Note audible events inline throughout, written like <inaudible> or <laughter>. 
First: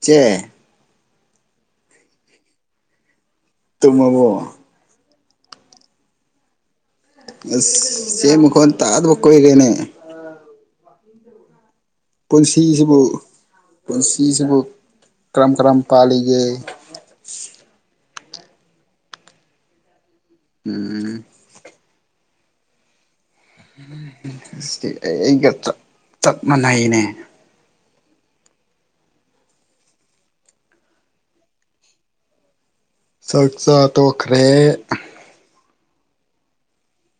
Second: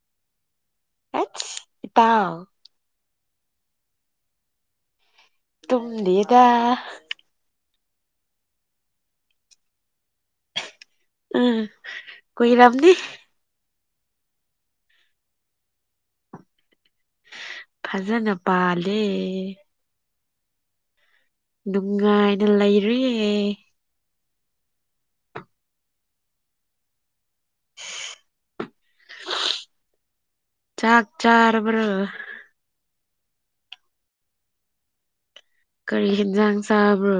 ꯆꯦ ꯑꯁ ꯏꯇꯥꯎ ꯇꯨꯝꯃꯕꯣ ꯇꯗꯤꯗ ꯆꯦ ꯃꯈꯣꯟ ꯇꯥꯗꯕ ꯀꯨꯏꯔꯦꯅꯦ ꯎꯝ ꯀꯨꯏꯔꯝꯅꯤ ꯄꯨꯟꯁꯤꯁꯤꯕꯨ ꯄꯨꯟ ꯆꯁꯤꯕꯨ ꯀ꯭ꯔꯝ ꯀ꯭ꯔꯝ ꯄꯥꯜꯂꯤꯒꯦ ꯖꯅ ꯄꯂꯦ ꯎꯝ ꯑꯗꯨ ꯂꯩꯔꯤ ꯎꯝ ꯑꯩ ꯑꯩꯒ ꯆꯞ ꯃꯥꯟꯅꯩꯅꯦ ꯆꯥꯥꯛ ꯆꯔꯔ ꯆꯥꯛ ꯆꯥ ꯇꯣꯛꯈ꯭ꯔꯦ ꯀꯔꯤ ꯌꯦꯟꯖꯥꯡ ꯆꯥꯕ꯭ꯔꯣ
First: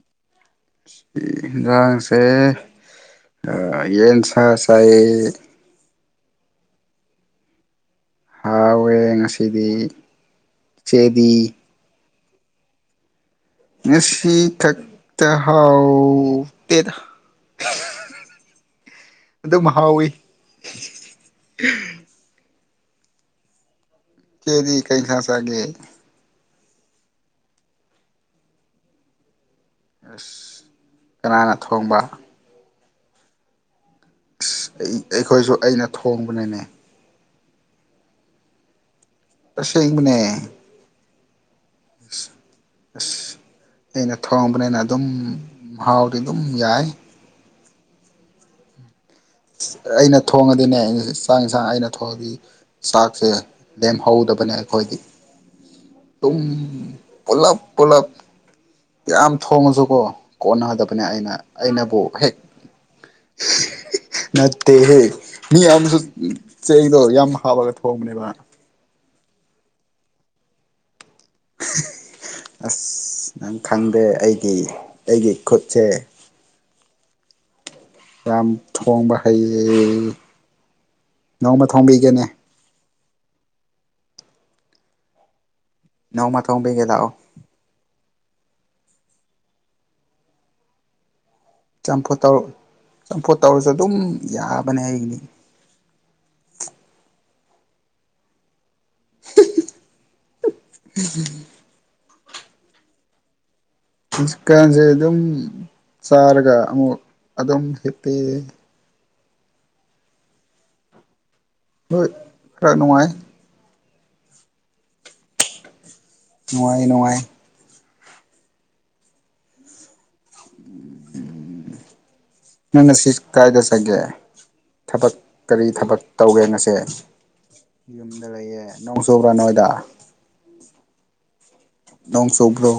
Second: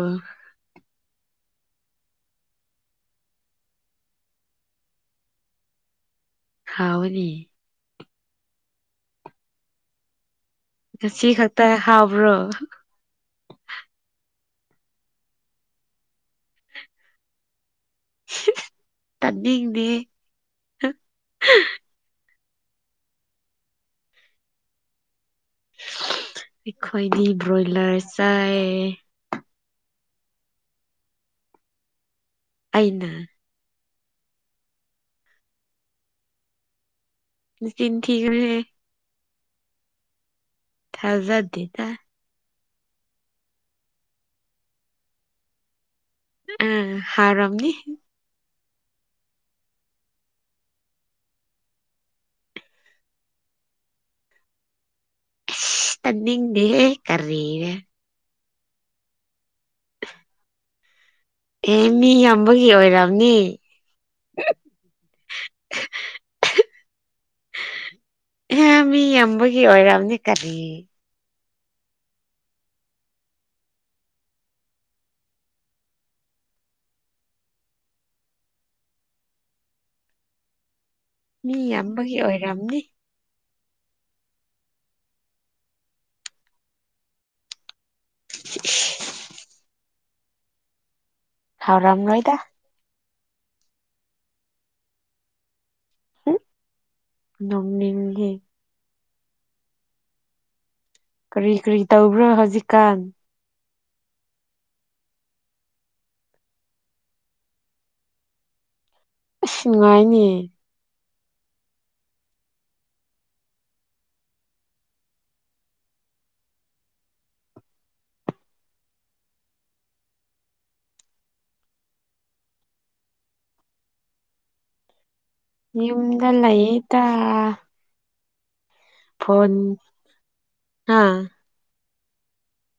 ꯁꯤ ꯌꯦꯟꯖꯥꯡꯁꯦ ꯌꯦꯟ ꯁꯥ ꯁꯥꯏ ꯍꯥꯎꯅꯤ ꯍꯥꯎꯋꯦ ꯉꯁꯤꯗꯤ ꯁꯤ ꯆꯦꯗꯤ ꯂꯛꯇ ꯍꯥꯥꯎꯕ ꯕ꯭ꯔꯣ ꯉꯁꯤ ꯊꯛꯇ ꯍꯥꯎ ꯇꯦꯔ ꯑꯗꯨꯝ ꯍꯥꯎꯋꯤ ꯇꯠꯇꯗꯤꯦ ꯀꯦꯔꯤ ꯀꯩ ꯉꯁꯒꯦ ꯑꯩꯈꯣꯏꯗꯤ ꯕ꯭ꯔꯣꯏꯂꯔ ꯆꯥꯏ ꯑꯁ ꯀꯅꯥꯅ ꯊꯣꯡꯕ ꯑꯩꯅ ꯑꯩꯈꯣꯏꯁꯨ ꯑꯩꯅ ꯊꯣꯡꯕꯅꯤꯅꯦ ꯖꯤꯤꯟ ꯊ ꯔꯦ ꯄꯁꯦꯡꯕꯅꯦ ꯍꯖꯥꯗꯤ ꯑ ꯑꯁ ꯑꯩꯅ ꯊꯋꯥꯕꯅꯦ ꯑꯅ ꯑꯗꯨꯝ ꯃꯍꯥꯎꯗꯤ ꯑꯗꯨꯝ ꯌꯥꯏ ꯑꯥ ꯍꯥꯎꯔꯝꯅꯤ ꯑꯩꯅ ꯊꯣꯡꯉꯗꯤꯅꯦ ꯑꯩꯅ ꯆꯥꯡ ꯌꯦꯟꯁꯥꯡ ꯑꯩꯅ ꯊꯣꯡꯉꯗꯤ ꯆꯥꯛꯁꯦ ꯂꯦꯝꯍꯧꯗꯕꯅꯦ ꯑꯩꯈꯣꯏꯗꯤ ꯑꯁ ꯎꯝ ꯇꯥꯅꯤꯡꯗꯦꯍꯦ ꯄꯣꯂꯞ ꯀꯔꯤꯔ ꯄꯣꯂꯞ ꯌꯥꯝ ꯊꯣꯡꯉꯁꯨ ꯀꯣ ꯀꯣꯟꯅ ꯍꯥꯏꯗ ꯑꯦ ꯃꯤ ꯌꯥꯝꯕꯒꯤ ꯑꯣꯏꯔꯕꯅꯤ ꯅꯠꯇꯦꯍꯦ ꯃꯤ ꯑꯨ ꯆꯦꯡꯗꯣ ꯌꯥꯝ ꯍꯥꯞꯕꯒ ꯍꯦ ꯃꯤ ꯝꯕꯒꯤ ꯑꯣꯏꯝꯅꯤ ꯀꯔꯤ ꯑꯁ ꯅꯪ ꯈꯪꯗꯦ ꯑꯩꯒꯤ ꯑꯩꯒꯤ ꯈꯨꯠꯁꯦ ꯌꯥꯝ ꯊꯣꯡꯕ ꯍꯩꯌꯦ ꯃꯤ ꯅꯣꯡꯃ ꯌꯥꯝꯕꯒꯤ ꯊꯣꯡꯕꯤꯒꯦꯅꯦ ꯑꯣꯏꯔꯝꯅꯤ ꯅꯣꯡꯃ ꯊꯣꯡꯕꯤꯒꯦ ꯂꯥꯛꯑꯣ <inaudible> ꯍꯥꯎꯔꯝ ꯅꯣꯏꯗ ꯆꯝꯐꯣꯠ ꯇꯧꯔꯁꯨ ꯑꯗꯨꯝ ꯌꯥꯕꯅꯦ ꯑꯩꯒꯤꯅꯤ ꯅꯝꯅꯤꯦ ꯀꯔꯤ ꯀꯔꯤ ꯇꯕꯨ ꯎ꯭ꯔ ꯍꯖꯤꯀꯥꯟ ꯍꯧꯖꯤꯛꯀꯥꯟꯁꯦ ꯑꯗꯨꯝ ꯆꯥꯔꯒ ꯑꯃꯨꯛ ꯑꯗꯨꯝ ꯍꯤꯄꯤꯤ ꯑꯁ ꯅꯨꯡꯉꯥꯏꯅꯤ ꯍꯣꯏ ꯐꯔ ꯅꯨꯡꯉꯥꯏ ꯅꯨꯡꯉꯥꯏ ꯅꯨꯡꯉꯥꯏ ꯅꯪꯅ ꯁꯤ ꯀꯥꯏꯗ ꯆꯒꯦ ꯊꯕꯛ ꯀꯔꯤ ꯊꯕꯛ ꯌꯨꯝꯗ ꯇꯧꯒꯦ ꯉꯁꯦ ꯂꯩꯌꯦꯗ ꯌꯨꯝ ꯂꯩ ꯂꯩꯦ ꯅꯣꯡ ꯆꯣꯕ꯭ꯔꯥ ꯅꯣꯣꯏꯗ ꯑꯥ ꯅꯣꯡ ꯆꯨꯞꯒ꯭ꯔꯣ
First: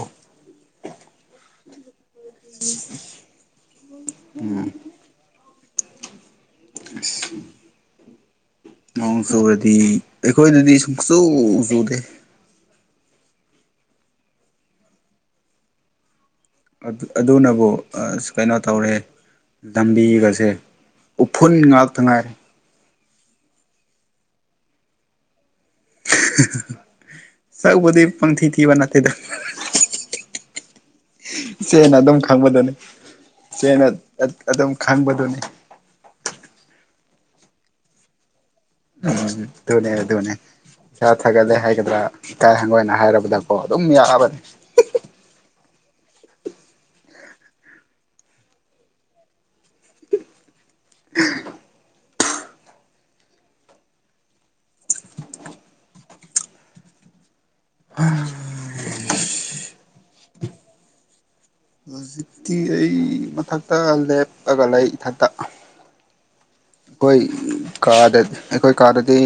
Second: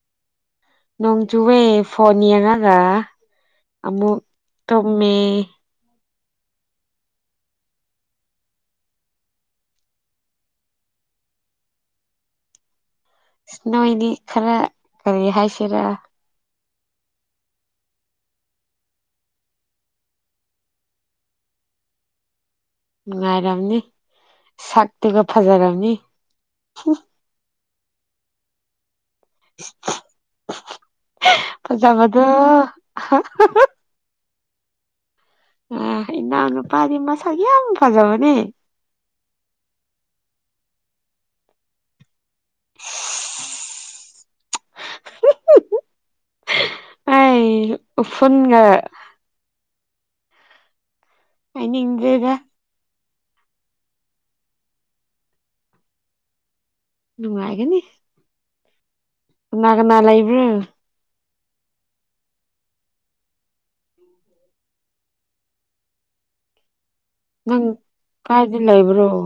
ꯅꯣꯡ ꯆꯨꯋꯦꯐ ꯐꯣꯟ ꯌꯦꯡꯉꯒ ꯑꯃꯨꯛ ꯎꯝ ꯇꯨꯝꯃꯦ <inaudible> ꯅꯣꯡ ꯁꯨꯔꯗꯤ ꯑꯩꯈꯣꯏꯗꯗꯤ ꯁꯨꯡꯁꯨ ꯆꯨꯗꯦ ꯏꯁ ꯅꯣꯏꯅꯤ ꯈꯔ ꯀꯔꯤ ꯍꯥꯏꯁꯤꯔ ꯑꯗꯨꯅꯕꯨ ꯑꯁ ꯀꯩꯅꯣ ꯇꯧꯔꯦ ꯂꯝꯕꯤꯒꯁꯦ ꯎꯐꯨꯟ ꯉꯥꯛꯇ ꯉꯥꯏꯔꯦ ꯅꯨꯡꯉꯥꯏꯔꯝꯅꯤ ꯁꯛꯇꯨꯒ ꯐꯖꯔꯝꯅꯤ ꯁꯕꯨ ꯄꯪꯤ ꯊ ꯋꯥ ꯅꯅꯥꯠꯇꯦꯗ <inaudible> ꯁꯦꯅ ꯑꯗꯨꯝ ꯐꯖꯕꯗꯣ ꯈꯪꯕꯗꯨꯅꯤ ꯁꯦꯅ ꯑꯗꯨꯝ ꯈꯕꯗꯨꯅꯤ ꯑ ꯏꯅꯥꯅꯄꯥꯗꯤ ꯃꯁꯒꯤꯦ ꯑꯃꯨ ꯐꯖꯕꯅꯦ ꯎꯝ ꯙꯣꯅꯦꯦ ꯙꯣꯅꯦ ꯆꯠ ꯍꯥꯏꯒꯗꯦ ꯍꯥꯏꯒꯗ꯭ꯔꯥ ꯏꯀꯥꯏ ꯍꯪꯒꯣꯏꯅ ꯍꯥꯏꯔꯕꯗꯀꯣ ꯑꯗꯨꯝ ꯌꯥꯕꯅꯤ ꯑ ꯐꯅꯤꯡꯒ ꯑꯩꯩꯅ ꯏꯗꯦꯒ ꯎꯝꯉꯒꯦꯅꯤ ꯑ ꯅꯥꯒꯅꯥ ꯂꯩ ꯂꯩꯕ꯭ꯔꯣ ꯍꯧꯖꯤꯛꯇꯤ ꯑꯩ ꯃꯊꯛꯇ ꯂꯦꯞꯑꯒ ꯂꯩ ꯏꯊꯛꯇ ꯑꯩꯈꯣꯏ ꯅꯪ ꯀꯥꯗ ꯀꯥꯏꯗ ꯑꯩꯈꯣꯏ ꯂꯩꯕ꯭ꯔꯣ ꯀꯥꯗꯗꯤ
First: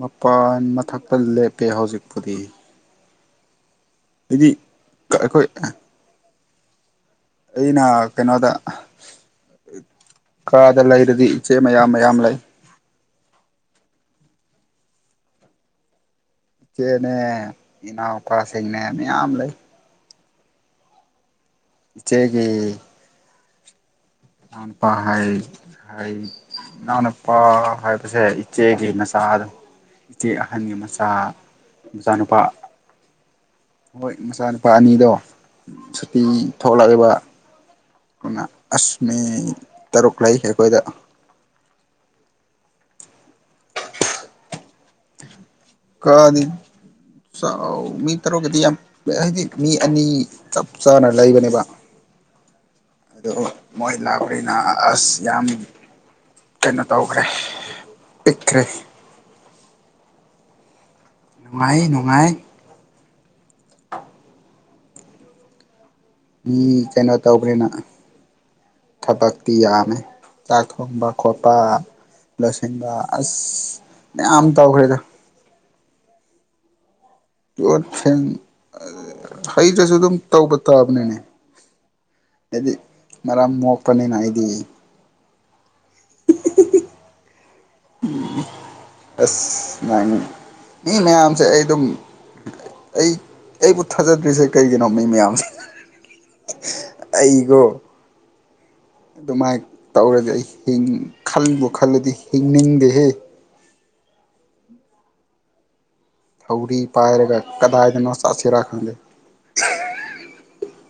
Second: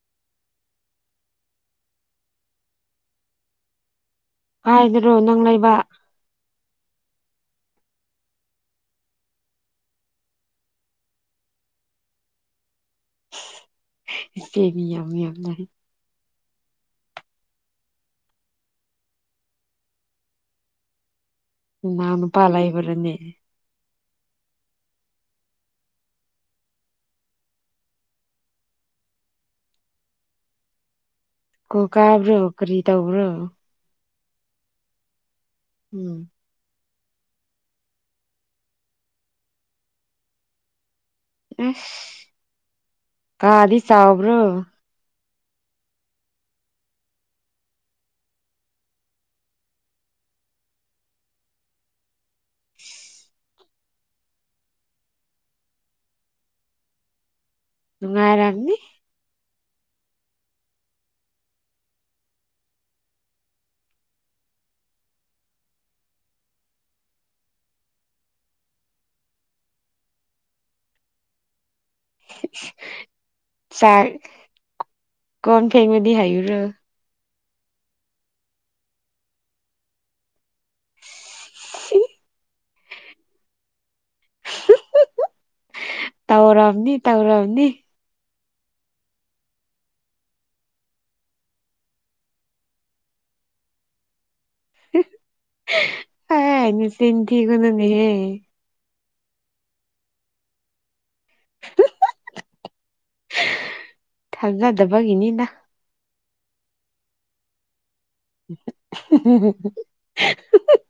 ꯃꯄꯥꯟ ꯃꯊꯛꯇ ꯂꯦꯞꯄꯦ ꯍꯧꯖꯤꯛꯄꯨꯗꯤ ꯍꯥꯏꯗꯤ ꯍꯥꯏꯗꯔꯣ ꯅꯪ ꯑꯩꯈꯣꯏ ꯂꯩꯕ ꯑꯩꯅ ꯀꯩꯅꯣꯗ ꯀꯥꯗ ꯂꯩꯔꯗꯤ ꯏꯆꯦ ꯃꯌꯥꯝ ꯃꯌꯥꯝ ꯂꯩ ꯀꯦꯕꯤ ꯌꯥꯝꯂꯦ ꯆꯦ ꯅꯅꯦ ꯏꯅꯥꯎ ꯀ ꯁꯅꯦ ꯃꯌꯥꯝꯝ ꯂꯩ ꯅꯅ ꯏꯆꯦꯒꯤ ꯄꯂ ꯏꯕ꯭ꯔꯅꯦ ꯏꯅꯥꯎꯅꯨꯄꯥ ꯍꯥꯏ ꯏꯅꯥꯎꯅꯨꯄꯥ ꯍꯥꯏꯕꯁꯦ ꯏꯆꯦꯒꯤ ꯃꯆꯥꯗꯣ ꯏꯆꯦ ꯑꯍꯟꯒꯤ ꯃꯆꯥ ꯀꯣ ꯀꯥꯕ꯭ꯔꯣ ꯃꯆꯥꯅꯨꯄꯥ ꯀꯔꯤ ꯇꯧꯕ꯭ꯔꯣ ꯍꯣꯏ ꯃꯆꯥꯅꯨꯄꯥ ꯑꯅꯤꯗꯣ ꯎꯝ ꯁꯇꯤ ꯊꯧꯕ ꯂꯒꯦ ꯋꯥ ꯑꯁꯃꯤ ꯇꯔꯨꯛ ꯂꯩ ꯑꯩꯈꯣꯏꯗ ꯑ ꯀꯥꯗꯤ ꯆꯥꯎꯥꯎꯕ꯭ꯔꯣ ꯈꯗꯤ ꯃꯤ ꯇꯔꯨꯛꯀꯗꯤ ꯌꯥꯝ ꯍꯧꯖꯤꯛ ꯃꯤ ꯑꯅꯤ ꯆꯞ ꯆꯥꯅ ꯂꯩꯕꯅꯦꯕ ꯑꯗꯨ ꯃꯣꯏ ꯂꯥꯛꯄꯅꯤꯅ ꯑꯁ ꯌꯥꯝ ꯀꯩꯅꯣ ꯇꯧꯈ꯭ꯔꯦ ꯄꯤꯛꯈ꯭ꯔꯦ ꯅꯨꯡꯉꯥꯏꯔꯝꯅꯤ ꯅꯨꯡꯉꯥꯏ ꯅꯨꯡꯉꯥꯏ ꯃꯤ ꯀꯩꯅꯣ ꯇꯧꯕ꯭ꯔꯦꯅ ꯊꯕꯛꯇꯤ ꯌꯥꯝꯃꯦ ꯆꯥꯛ ꯊꯣꯡꯕ ꯈꯣꯠꯄ ꯂꯁꯟꯕ ꯑꯁ ꯌꯥꯝ ꯇꯧꯈ꯭ꯔꯦꯗ ꯐꯩꯃꯗꯤ ꯍꯥꯏꯌꯔ ꯌꯦꯡ ꯍꯩꯔꯁꯨ ꯑꯗꯨꯝ ꯇꯧꯕ ꯀꯇꯥꯥꯕꯅꯦꯅꯦ ꯍꯥꯏꯗꯤ ꯃꯔꯝ ꯃꯣꯛꯄꯅꯤꯅ ꯑꯩꯗꯤ ꯇꯧꯔꯝꯅꯤ ꯇꯧꯔꯝꯅꯤ ꯑꯁ ꯁꯨꯃꯥꯏꯅ ꯃꯤ ꯃꯌꯥꯝꯁꯦ ꯑꯩ ꯑꯗꯨꯝ ꯑꯩ ꯑꯩꯕꯨ ꯊꯥꯖꯗ꯭ꯔꯤꯁꯦ ꯀꯩꯒꯤꯅꯣ ꯃꯤ ꯃꯌꯥꯝ ꯑꯦ ꯅꯆꯤꯟ ꯑꯩꯒꯣ ꯊꯤꯒꯅꯨꯅꯦꯍꯦ ꯑꯗꯨꯃꯥꯏꯅ ꯇꯧꯔꯗꯤ ꯑꯩ ꯈꯟꯕꯨ ꯈꯜꯂꯗꯤ ꯍꯤꯡꯅꯤꯡꯗꯦꯍꯦ ꯊꯖꯗꯕꯒꯤꯅꯤꯅ ꯊꯧꯔꯤ ꯄꯥꯏꯔꯒ ꯀꯗꯥꯏꯗꯅꯣ ꯆꯠꯁꯤꯔꯥ ꯈꯪꯗꯦ <inaudible>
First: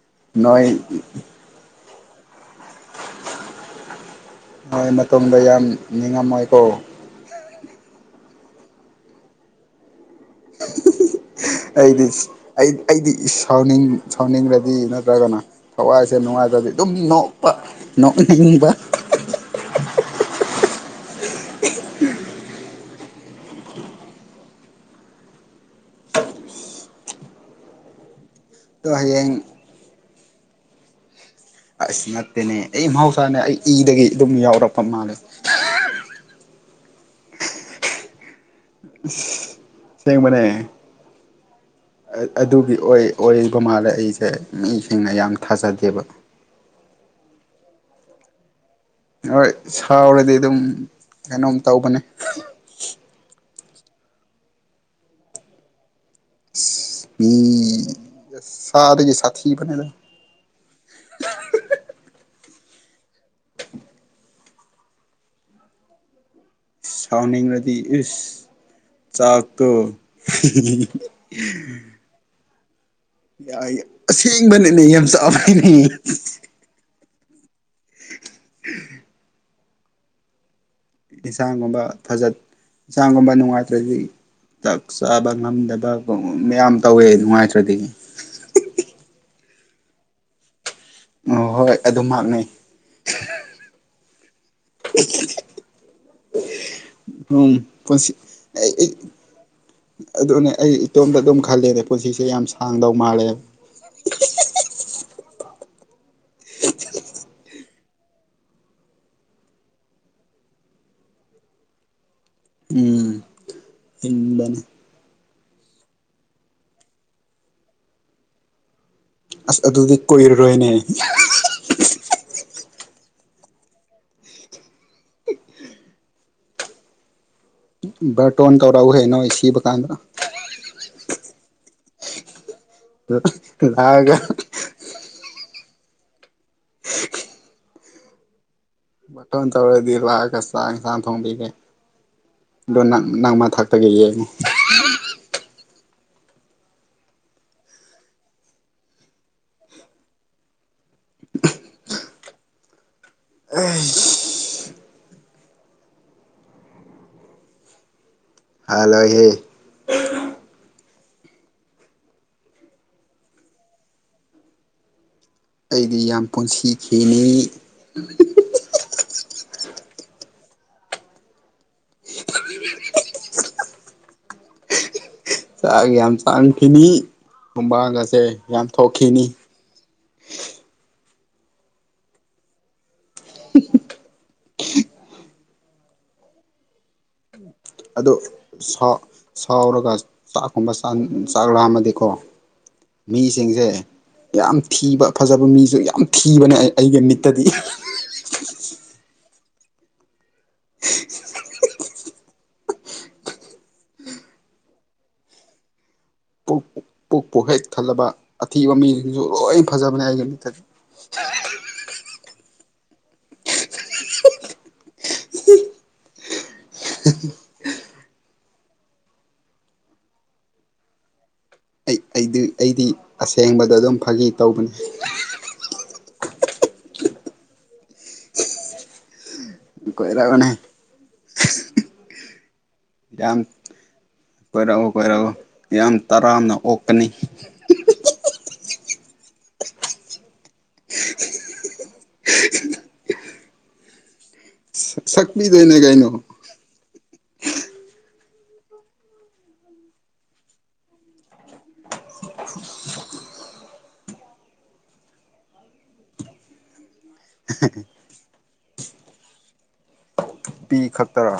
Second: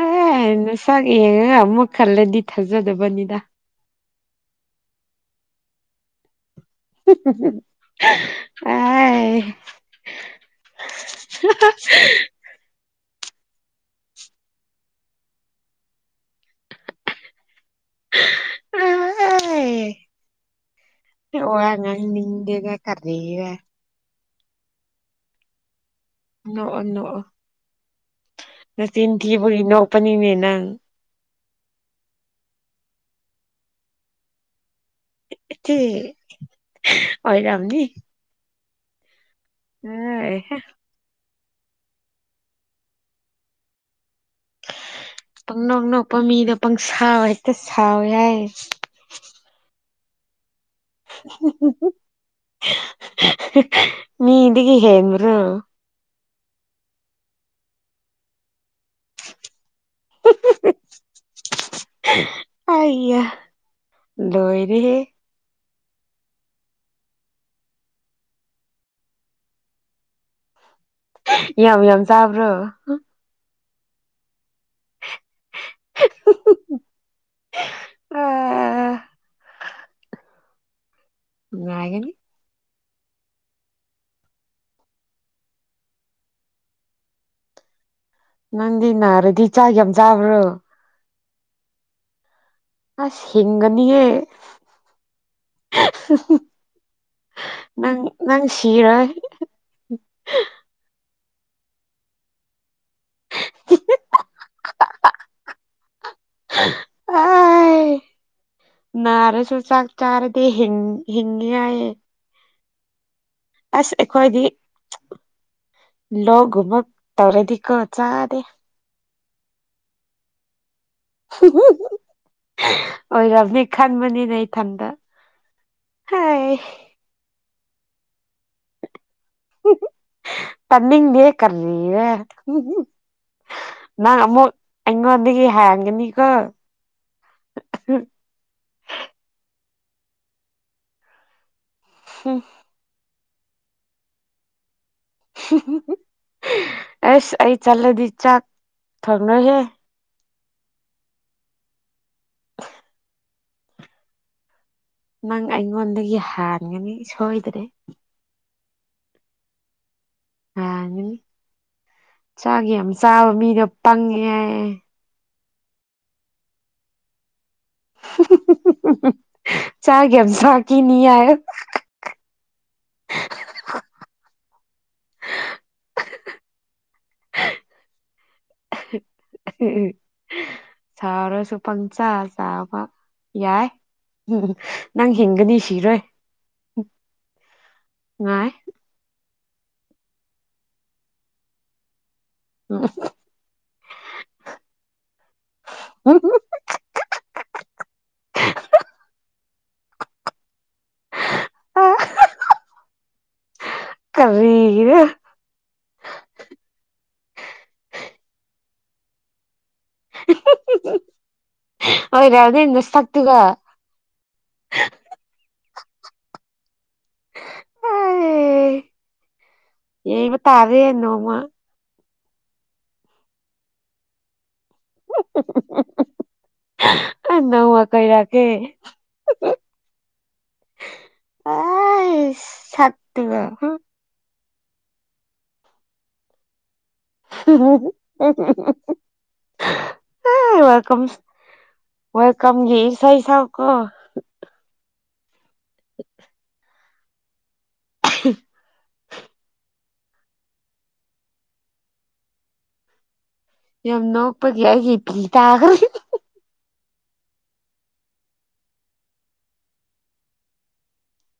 ꯑꯦ ꯅꯣꯏ ꯅꯨꯅꯨꯡꯁꯥꯒꯤꯦ ꯌꯦ ꯑꯃꯨꯛ ꯈꯜꯂꯗꯤ ꯊꯥꯖꯗꯕꯅꯤꯗ ꯍꯣꯏ ꯃꯇꯝꯗ ꯌꯥꯝ ꯅꯤꯡꯉꯝꯃꯣꯏ <unintelligible> ꯑꯦ ꯑꯩꯗꯤ ꯑꯩ ꯑꯩꯗꯤ ꯁꯥꯎꯅꯤꯡ ꯁꯥꯎꯅꯤꯡꯂꯗꯤ ꯅꯠꯇ꯭ꯔꯒꯅ ꯊꯋꯥꯏꯁꯦ ꯅꯨꯡꯉꯥꯏꯇꯗꯤ ꯑꯗꯨꯝ ꯅꯣꯛ ꯅꯅꯤꯡꯅꯨꯡꯕ ꯑꯣꯔꯉꯦ ꯀꯔꯤ ꯅꯣ ꯅꯣ ꯅ ꯑꯗꯣ ꯍꯌꯦꯡ ꯇꯤꯟꯇꯕꯨ ꯅꯄꯅꯤꯅꯤ ꯅꯪ ꯑꯁ ꯅꯠꯇꯦꯅꯦ ꯑꯩ ꯃꯍꯧꯁꯥꯅꯦ ꯑꯩ ꯏꯗꯒꯤ ꯑꯗꯨꯝ ꯌꯥꯎꯔꯛꯄ ꯃꯥꯜꯂꯦ ꯠꯇ ꯍꯔꯝꯅꯤ <unintelligible> ꯑꯁꯦꯡꯕꯅꯦ ꯍ ꯑꯗꯨꯒꯤ ꯑꯣꯏ ꯑꯣꯏꯕ ꯃꯥꯥꯜꯂꯦ ꯑꯩꯁꯦ ꯃꯤꯁꯤꯡꯅ ꯌꯥꯝ ꯄꯪ ꯅꯣꯛ ꯊꯥꯖꯗꯦꯕ ꯅꯣꯛꯄ ꯃꯤꯗ ꯄꯪꯁꯦ ꯑ ꯁꯋꯥꯦꯁ ꯍꯣꯏ ꯍꯥꯎꯔꯗꯤ ꯑꯗꯨꯝ ꯀꯩꯅꯣꯝ ꯇꯧꯕꯅꯦ ꯃꯤ ꯏꯒ ꯍꯦꯟ꯭ꯔꯥ ꯃꯤ ꯁꯥꯥꯗꯒꯤ ꯁꯥꯊꯤ ꯅꯦꯗ ꯑꯌꯥ ꯂꯣꯏꯔꯦ ꯁꯥꯎꯅꯤꯡꯂꯗꯤ ꯏꯁ ꯆꯥꯛꯇꯣ ꯌꯥꯝ ꯌꯥꯝ ꯆꯥꯕ꯭ꯔꯣ ꯎꯝ ꯌꯥꯏ ꯑꯁꯦꯡꯕꯅꯤꯅꯦ ꯌꯥꯝ ꯆ ꯑꯥꯏꯅꯤ ꯑ <unintelligible> ꯏꯟꯁꯥꯡꯒꯨꯝꯕ ꯅꯥꯒꯅꯤ ꯐꯖꯠ ꯏꯟꯁꯥꯡꯒꯨꯝꯕ ꯅꯨꯡꯉꯥꯏꯇ꯭ꯔꯗꯤ ꯆꯥꯛ ꯆꯥꯕ ꯉꯝꯗꯕ ꯃꯌꯥꯝ ꯇꯧꯋꯦ ꯅꯨꯡꯉꯥꯏꯇ꯭ꯔꯗꯤ ꯅꯪ ꯅꯔꯗꯤ ꯆꯥꯛ ꯌꯥꯝ ꯆꯥꯕ꯭ꯔꯣ ꯎ ꯍꯣꯏ ꯑꯗꯨꯃꯛꯥꯛꯅꯩ ꯑꯁ ꯍꯤꯡꯒꯅꯤꯌꯦ ꯎꯝ ꯅꯪ ꯄꯨꯟꯁꯤ ꯅꯪ ꯑꯩ ꯁꯤꯔꯣꯏ ꯑꯗꯨꯅꯦ ꯑꯩ ꯏꯇꯣꯝꯗ ꯑꯗꯨꯝ ꯈꯜꯂꯦꯗ ꯄꯨꯟꯁꯤꯁꯦ ꯌꯥꯝ ꯁꯥꯡꯗꯧ ꯃꯥꯜꯂꯦꯕ ꯑ ꯅꯔꯁꯨꯁꯒ ꯆꯔꯗꯤ ꯍꯤꯡ ꯍꯤꯡꯒꯌꯥ ꯎꯝ ꯑꯁ ꯑꯩꯈꯣꯏꯗꯤ ꯍꯤꯡꯕꯅꯦ ꯂꯣꯒ ꯃꯒ ꯇꯧꯔꯦꯗꯤ ꯀ ꯆꯗꯦ ꯑꯁ ꯑꯗꯨꯗꯤ ꯀꯣꯏꯔꯔꯣꯏꯅꯦ ꯑꯣꯏꯔꯝꯅꯤ ꯈꯟꯕꯅꯤꯅꯦ ꯏꯊꯟꯗ ꯍꯥꯏ ꯇꯣꯟ ꯀꯧꯔꯎ ꯍꯦꯅꯣ ꯇꯅꯤꯡꯦ ꯀꯔꯂ ꯌꯦ ꯂꯒ ꯀꯗꯤꯗꯒꯤ ꯍꯥꯏꯒꯅꯤ ꯀ ꯃꯇꯣꯟ ꯇꯧꯔꯗꯤ ꯂꯥꯛꯒ ꯆꯥꯡ ꯁꯥꯡ ꯊꯣꯡꯕꯤꯒꯦ ꯗꯅꯥ ꯅꯪꯃ ꯊꯥꯛꯇꯒꯤ ꯌꯦꯉ ꯑꯁ ꯑꯩ ꯆꯠꯂꯗꯤ ꯆꯥꯛ ꯊꯣꯡꯅꯣꯏꯍꯦ ꯑꯩꯁ ꯅꯪ ꯑꯩꯉꯣꯟꯗꯒꯤ ꯍꯥꯟꯒꯅꯤ ꯁꯣꯏꯗ꯭ꯔꯦ ꯍꯥꯂꯣꯏꯍꯦ ꯌꯥꯅꯤ ꯆꯥꯛꯒꯤ ꯌꯥꯝ ꯆꯥꯕ ꯃꯤꯗ ꯄꯪꯉꯦ ꯑꯩꯗꯤ ꯌꯥꯝ ꯄꯨꯟꯁꯤꯈꯤꯅꯤ ꯆꯥꯒ ꯁꯥ ꯀꯅꯤꯔ ꯆꯥꯛ ꯌꯥꯝ ꯆꯥꯡꯈꯤꯅꯤ ꯍꯨꯝꯕꯥꯒꯁꯦ ꯌꯥꯝ ꯊꯣꯛꯈꯤꯅꯤ ꯁꯥꯔꯁꯨ ꯄꯪꯆꯥ ꯆꯥꯕ ꯌꯥꯏ ꯎꯝ ꯅꯪ ꯍꯤꯡꯒꯅꯤ ꯁꯤꯔꯣꯏ ꯑꯗꯣ ꯉꯥꯏ ꯁꯥ ꯁꯥꯎꯔꯒ ꯆꯥꯛꯀꯨꯝꯕ ꯆꯥꯛꯂꯥꯃꯀꯣ ꯃꯤꯁꯤꯡꯁꯦ ꯌꯥꯝ ꯊꯤꯕ ꯐꯖꯕ ꯃꯤꯁꯨ ꯌꯥꯝ ꯊꯤꯕꯅꯦ ꯑꯩꯒꯤ ꯃꯤꯠꯇꯗꯤ ꯀꯔ ꯄꯨ ꯍꯦꯛ ꯊꯜꯂꯕ ꯑꯊꯤꯕ ꯃꯤꯁꯤꯡꯁꯨ ꯂꯣꯏ ꯍꯦꯐꯖꯕꯅꯦ ꯍꯥꯏꯥꯏꯒꯤꯅꯤ ꯇ ꯑꯣꯏꯣꯏ ꯌꯥꯗꯁꯥꯛ ꯇꯒ ꯑꯦ ꯌꯦꯕ ꯇꯥꯔꯦ ꯏꯅꯣꯃ ꯑꯩ ꯑꯩꯗꯤ ꯑꯩꯗꯤ ꯑꯁꯦꯡꯕꯗꯣ ꯑꯗꯨꯝ ꯐꯥꯒꯤ ꯇꯧꯕꯅꯤ ꯅꯎ ꯀꯩ ꯔꯀꯦ ꯀꯣꯏꯔꯛꯑꯣꯅꯦ ꯑ ꯁꯠ ꯇꯉ ꯀꯣꯏꯔꯛꯎ ꯀꯣꯏꯔꯛꯎ ꯌꯥꯝ ꯇꯔꯥꯝꯅ ꯑꯣꯛ ꯕꯣꯔꯣꯕꯤ ꯍꯥꯍꯑꯍꯥ <inaudible> ꯋꯦꯜꯝ ꯋꯦꯜꯀꯝꯒꯤ ꯁ ꯁꯥꯕ ꯀꯣ ꯁ ꯁ ꯃꯤꯕꯤꯗꯣꯏꯅꯦ ꯀꯥꯏꯅꯣ ꯑꯍꯤ <inaudible> ꯌꯥꯝꯅꯣꯄꯗꯤ ꯍꯥꯏꯒꯤꯠ ꯇꯒ꯭ꯔ ꯅꯨꯄꯤꯤ ꯈꯛꯇꯔꯥ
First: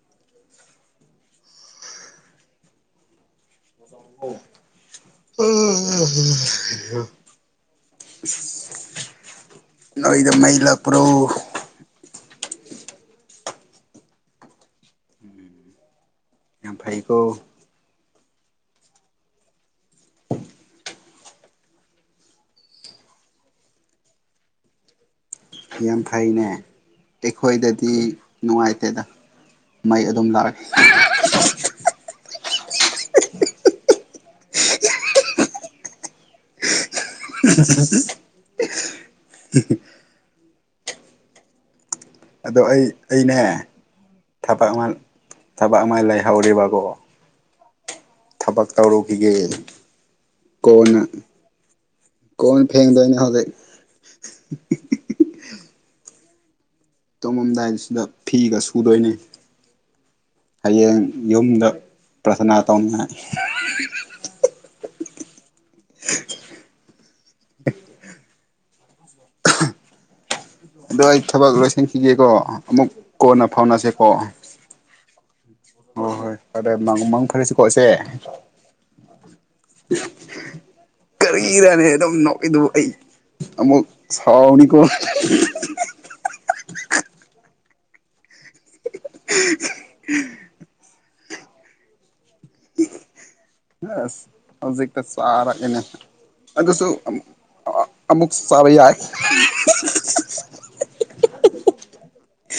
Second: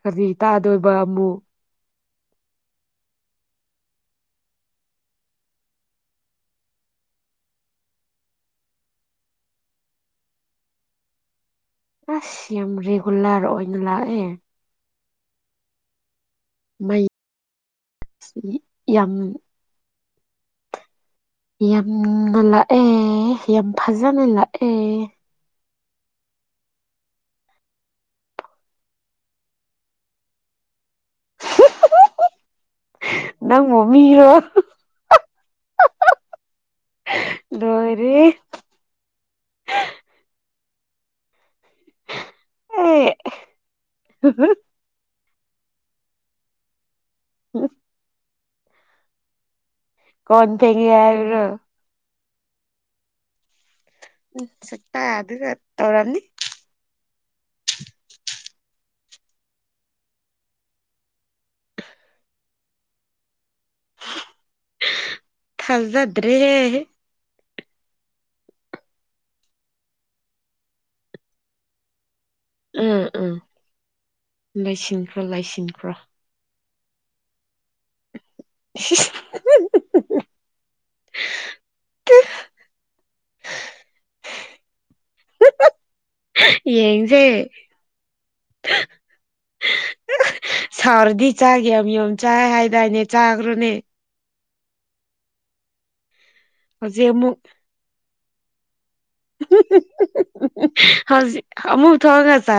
ꯀꯔꯤ ꯇꯥꯗꯣꯏꯕ ꯑꯃꯃꯨ ꯑꯣ ꯅꯣꯏꯗ ꯃꯩꯂ ꯄ꯭ꯔꯣ ꯑꯁ ꯌꯥꯝ ꯔꯤꯒꯨꯂꯔ ꯑꯣꯏꯅ ꯂꯥꯛꯑꯦ ꯇꯐꯥꯏꯀ ꯁꯤ ꯑꯦꯝ ꯌꯥꯝꯅ ꯂꯥꯛꯑꯦ ꯌꯥꯝ ꯐꯖꯅ ꯂꯥꯛꯑꯦ ꯌꯥꯝ ꯐꯩꯅꯦ ꯑꯩꯈꯣꯏꯗꯗꯤ ꯅꯨꯡꯉꯥꯏꯇꯦꯗ ꯃꯩ ꯑꯗꯨꯝ ꯂꯥꯛꯑꯦ ꯅꯪ ꯃꯃꯤꯒꯔꯣ ꯑꯍꯥꯍꯥꯍꯥ <inaudible> ꯑꯗꯣ ꯑꯩ ꯑꯦ ꯑꯅꯦ ꯊꯕꯛ ꯊꯕꯛ ꯑꯃꯥꯏ ꯂꯩꯍꯧꯔꯤꯕꯀꯣ ꯎꯝ ꯊꯄꯥꯛꯇꯥꯔꯀꯤꯈꯤꯒꯦ ꯀꯣꯟ ꯊꯦꯡꯔ ꯀꯣꯟ ꯐꯦꯡꯗꯣꯏꯅꯦꯍꯖꯤ ꯎꯝ ꯆꯠꯇ ꯑꯗꯨꯒ ꯇꯧꯔꯅꯤ ꯇꯨꯝꯃꯝꯗꯥꯏꯕꯁꯤꯗ ꯐꯤꯒ ꯁꯨꯗꯣꯏꯅꯤ ꯍꯌꯦꯡ ꯌꯨꯝꯗ ꯄ꯭ꯔꯊꯅꯥ ꯇꯧꯅꯤꯉꯥꯏ ꯍꯤ ꯍꯥ ꯍꯥ ꯊꯖꯖꯗ꯭ꯔꯦ ꯍꯥꯏꯦ ꯑꯗꯣ ꯑꯩ ꯊꯕꯛ ꯂꯣꯏꯁꯤꯟꯈꯤꯒꯦꯀꯣ ꯑꯃꯨꯛ ꯎꯝ ꯀꯣꯟꯅ ꯐꯥꯎꯅꯁꯦꯀꯣ ꯊꯜꯂꯥꯏꯁꯤ ꯍ ꯍꯣꯏ ꯑꯗ ꯃꯪ ꯃꯪ ꯐꯔꯁꯤꯀꯣ ꯏꯆꯦ ꯀꯔꯤꯔꯅꯦ ꯑꯗꯨꯝ ꯅꯣꯛꯏꯗꯨꯕꯨ ꯑꯩ ꯑꯃꯨꯛ ꯍꯧꯅꯤ ꯀꯣ ꯌꯦꯡꯁꯦ <unintelligible> <unintelligible> ꯁꯥꯎꯔꯗꯤ ꯆꯥꯛ ꯌꯥꯝ ꯌꯥꯝ ꯆꯥꯏ ꯍꯥꯏꯗꯥꯏꯅꯦ ꯆꯒ꯭ꯔꯅꯦ ꯑꯁ ꯍꯧꯖꯤꯛꯇ ꯆꯔ ꯏꯩꯅ ꯑꯗꯁꯨ ꯍꯧꯖꯤꯛ ꯑꯃꯨꯛ ꯆꯕ ꯌꯥꯏ ꯍꯖꯤꯛ ꯑꯃꯨ ꯊꯣꯡꯑꯒ ꯆ